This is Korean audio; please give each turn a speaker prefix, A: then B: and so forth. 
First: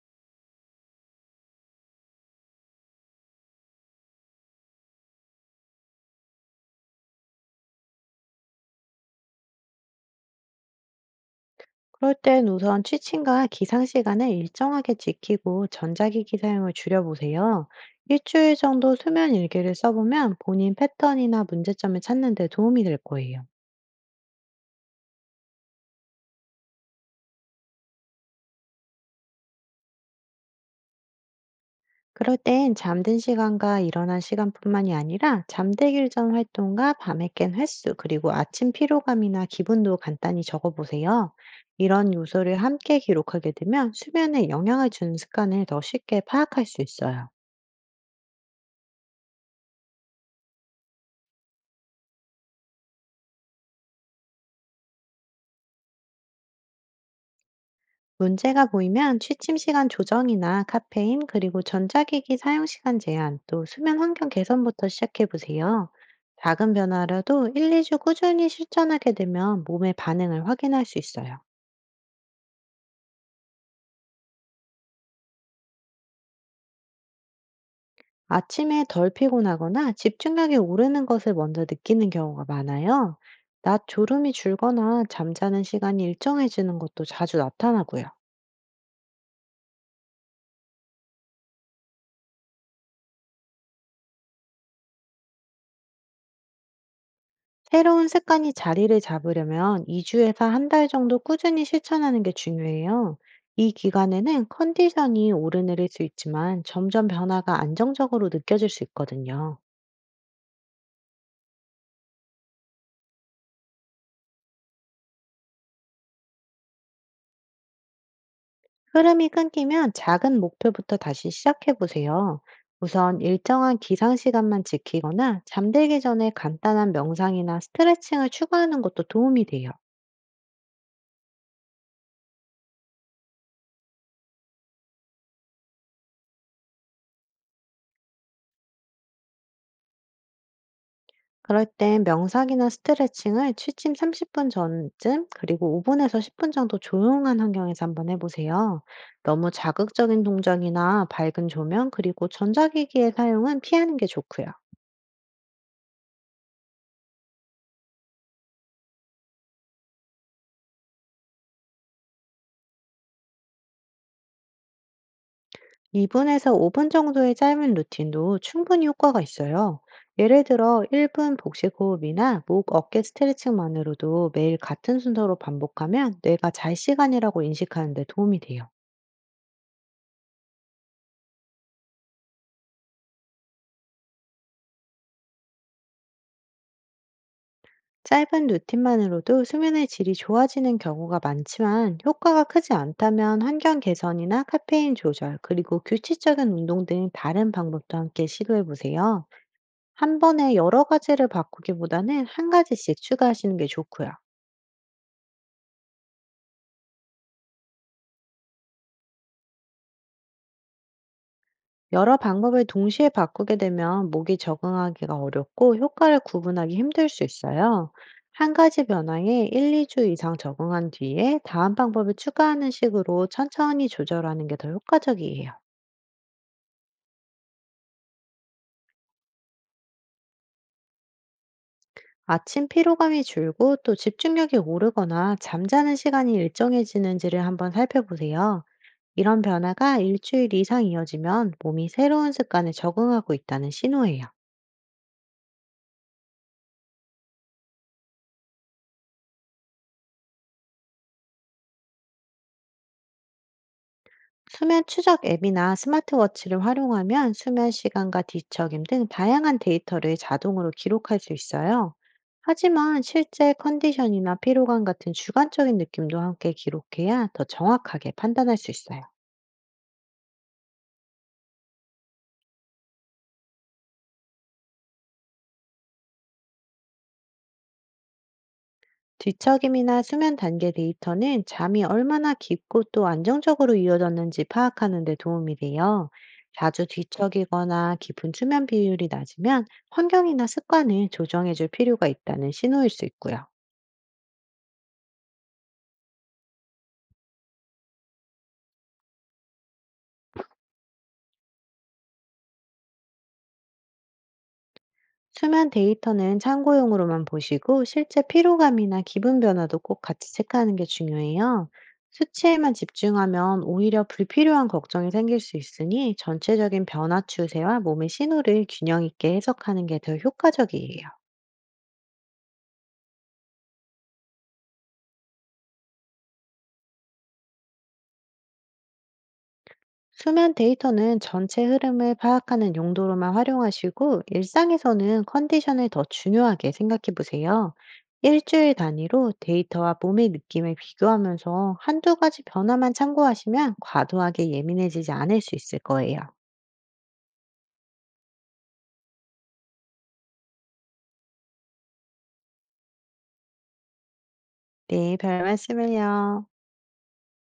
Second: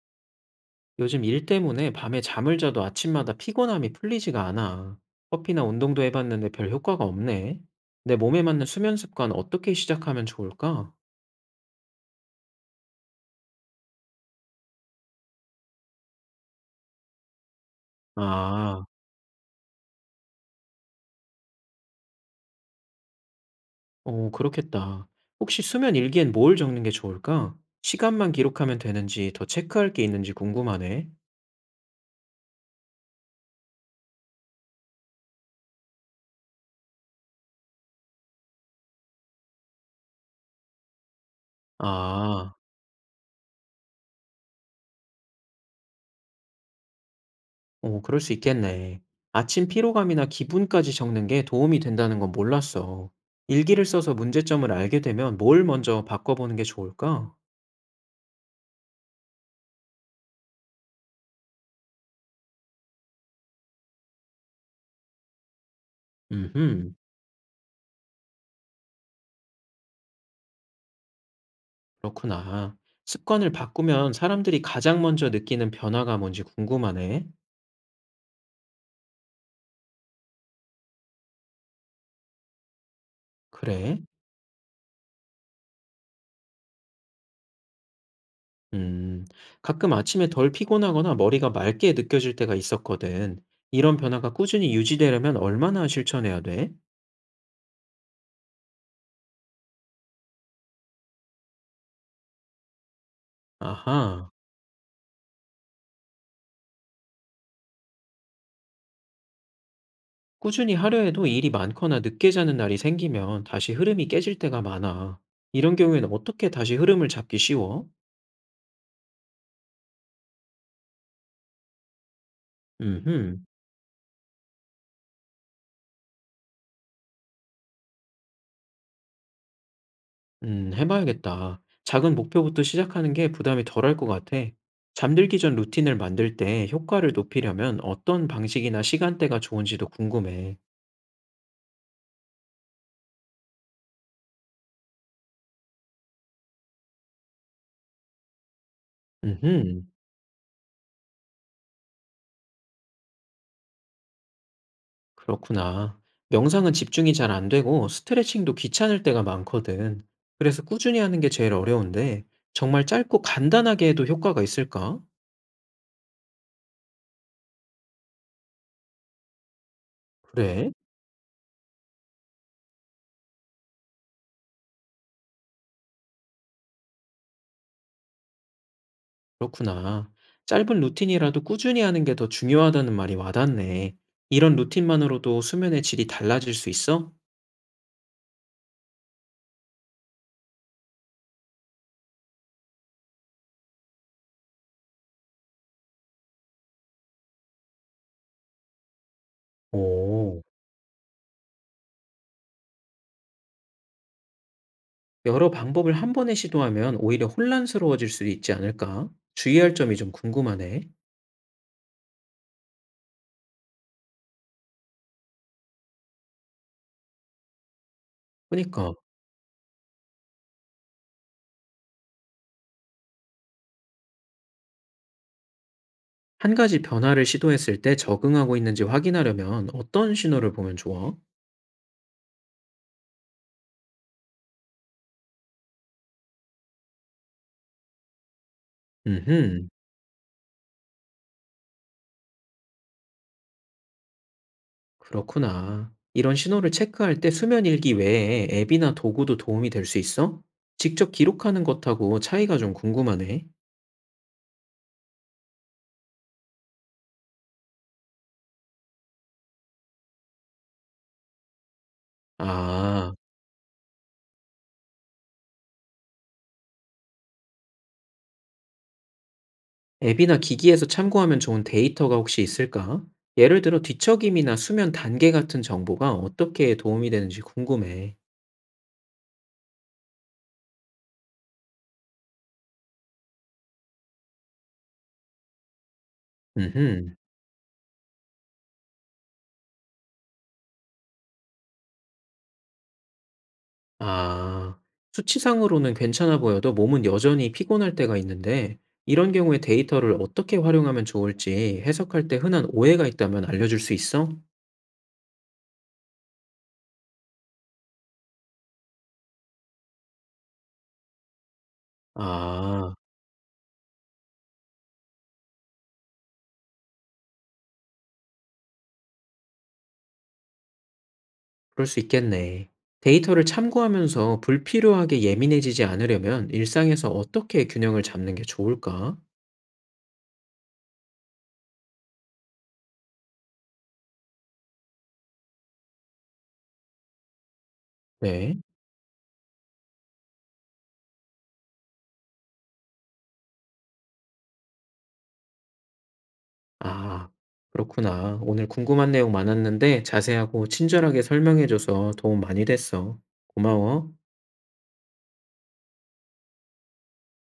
A: 요즘 일 때문에 밤에 잠을 자도 아침마다 피곤함이 풀리지가 않아. 커피나 운동도 해봤는데 별 효과가 없네. 내 몸에 맞는 수면 습관 어떻게 시작하면 좋을까?
B: 그럴 땐 우선 취침과 기상 시간을 일정하게 지키고 전자기기 사용을 줄여보세요. 일주일
A: 아,
B: 정도 수면 일기를 써보면 본인 패턴이나 문제점을 찾는 데 도움이 될 거예요.
A: 그렇겠다. 혹시 수면 일기엔 뭘 적는 게 좋을까? 시간만 기록하면 되는지 더 체크할 게 있는지 궁금하네.
B: 그럴 땐 잠든 시간과 일어난 시간뿐만이 아니라 잠들기 전 활동과 밤에 깬 횟수, 그리고 아침 피로감이나 기분도 간단히 적어보세요. 이런
A: 아,
B: 요소를 함께 기록하게 되면 수면에 영향을 주는 습관을 더 쉽게 파악할 수 있어요.
A: 그럴 수 있겠네. 아침 피로감이나 기분까지 적는 게 도움이 된다는 건 몰랐어. 일기를 써서 문제점을 알게 되면 뭘 먼저 바꿔보는 게 좋을까?
B: 문제가 보이면 취침 시간 조정이나 카페인, 그리고 전자기기 사용 시간 제한, 또 수면 환경 개선부터 시작해 보세요. 작은
A: 음흠.
B: 변화라도 1, 2주 꾸준히 실천하게 되면 몸의 반응을 확인할 수 있어요.
A: 그렇구나. 습관을 바꾸면 사람들이 가장 먼저 느끼는 변화가 뭔지 궁금하네.
B: 아침에 덜 피곤하거나 집중력이 오르는 것을 먼저 느끼는 경우가 많아요. 낮
A: 그래?
B: 졸음이 줄거나 잠자는 시간이 일정해지는 것도 자주 나타나고요.
A: 음, 가끔 아침에 덜 피곤하거나 머리가 맑게 느껴질 때가 있었거든. 이런 변화가 꾸준히 유지되려면 얼마나 실천해야 돼?
B: 새로운 습관이 자리를 잡으려면 2주에서 한 달 정도 꾸준히 실천하는 게 중요해요. 이
A: 아하.
B: 기간에는 컨디션이 오르내릴 수 있지만 점점 변화가 안정적으로 느껴질 수 있거든요.
A: 꾸준히 하려 해도 일이 많거나 늦게 자는 날이 생기면 다시 흐름이 깨질 때가 많아. 이런 경우에는 어떻게 다시 흐름을 잡기 쉬워?
B: 흐름이 끊기면 작은 목표부터 다시 시작해 보세요. 우선
A: 음흠.
B: 일정한 기상 시간만 지키거나 잠들기 전에 간단한 명상이나 스트레칭을 추가하는 것도 도움이 돼요.
A: 해봐야겠다. 작은 목표부터 시작하는 게 부담이 덜할 것 같아. 잠들기 전 루틴을 만들 때 효과를 높이려면 어떤 방식이나 시간대가 좋은지도 궁금해.
B: 그럴 땐 명상이나 스트레칭을 취침 30분 전쯤, 그리고 5분에서 10분 정도 조용한 환경에서 한번 해보세요. 너무
A: 음,
B: 자극적인 동작이나 밝은 조명, 그리고 전자기기의 사용은 피하는 게 좋고요.
A: 그렇구나. 명상은 집중이 잘 안 되고 스트레칭도 귀찮을 때가 많거든. 그래서 꾸준히 하는 게 제일 어려운데 정말 짧고 간단하게 해도 효과가 있을까?
B: 2분에서 5분 정도의 짧은 루틴도 충분히 효과가 있어요. 예를
A: 그래?
B: 들어 1분 복식 호흡이나 목 어깨 스트레칭만으로도 매일 같은 순서로 반복하면 뇌가 잘 시간이라고 인식하는 데 도움이 돼요.
A: 그렇구나. 짧은 루틴이라도 꾸준히 하는 게 더 중요하다는 말이 와닿네. 이런 루틴만으로도 수면의 질이 달라질 수 있어?
B: 짧은 루틴만으로도 수면의 질이 좋아지는 경우가 많지만, 효과가 크지 않다면 환경 개선이나 카페인 조절, 그리고 규칙적인 운동 등 다른 방법도 함께 시도해 보세요. 한
A: 오.
B: 번에 여러 가지를 바꾸기보다는 한 가지씩 추가하시는 게 좋고요.
A: 여러 방법을 한 번에 시도하면 오히려 혼란스러워질 수도 있지 않을까? 주의할 점이 좀 궁금하네.
B: 여러 방법을 동시에 바꾸게 되면 목이 적응하기가 어렵고 효과를 구분하기 힘들 수 있어요. 한 가지
A: 그니까
B: 변화에 1, 2주 이상 적응한 뒤에 다음 방법을 추가하는 식으로 천천히 조절하는 게 더 효과적이에요.
A: 한 가지 변화를 시도했을 때 적응하고 있는지 확인하려면 어떤 신호를 보면 좋아?
B: 아침 피로감이 줄고 또 집중력이 오르거나 잠자는 시간이 일정해지는지를 한번 살펴보세요. 이런
A: 음흠.
B: 변화가 일주일 이상 이어지면 몸이 새로운 습관에 적응하고 있다는 신호예요.
A: 그렇구나. 이런 신호를 체크할 때 수면 일기 외에 앱이나 도구도 도움이 될 수 있어? 직접 기록하는 것하고 차이가 좀 궁금하네.
B: 수면 추적 앱이나 스마트워치를 활용하면 수면 시간과 뒤척임 등 다양한 데이터를 자동으로 기록할 수 있어요. 하지만
A: 아.
B: 실제 컨디션이나 피로감 같은 주관적인 느낌도 함께 기록해야 더 정확하게 판단할 수 있어요.
A: 앱이나 기기에서 참고하면 좋은 데이터가 혹시 있을까? 예를 들어 뒤척임이나 수면 단계 같은 정보가 어떻게 도움이 되는지 궁금해.
B: 뒤척임이나 수면 단계 데이터는 잠이 얼마나 깊고 또 안정적으로 이어졌는지 파악하는 데 도움이 돼요. 자주
A: 음흠.
B: 뒤척이거나 깊은 수면 비율이 낮으면 환경이나 습관을 조정해 줄 필요가 있다는 신호일 수 있고요.
A: 아, 수치상으로는 괜찮아 보여도 몸은 여전히 피곤할 때가 있는데 이런 경우에 데이터를 어떻게 활용하면 좋을지 해석할 때 흔한 오해가 있다면 알려줄 수 있어?
B: 수면 데이터는 참고용으로만 보시고 실제 피로감이나 기분 변화도 꼭 같이 체크하는 게 중요해요. 수치에만
A: 아,
B: 집중하면 오히려 불필요한 걱정이 생길 수 있으니, 전체적인 변화 추세와 몸의 신호를 균형 있게 해석하는 게 더 효과적이에요.
A: 그럴 수 있겠네. 데이터를 참고하면서 불필요하게 예민해지지 않으려면 일상에서 어떻게 균형을 잡는 게 좋을까?
B: 수면 데이터는 전체 흐름을 파악하는 용도로만 활용하시고 일상에서는 컨디션을 더 중요하게 생각해 보세요.
A: 네.
B: 일주일 단위로 데이터와 몸의 느낌을 비교하면서 한두 가지 변화만 참고하시면 과도하게 예민해지지 않을 수 있을 거예요.
A: 아, 그렇구나. 오늘 궁금한 내용 많았는데 자세하고 친절하게 설명해줘서 도움 많이 됐어. 고마워.
B: 네, 별 말씀을요.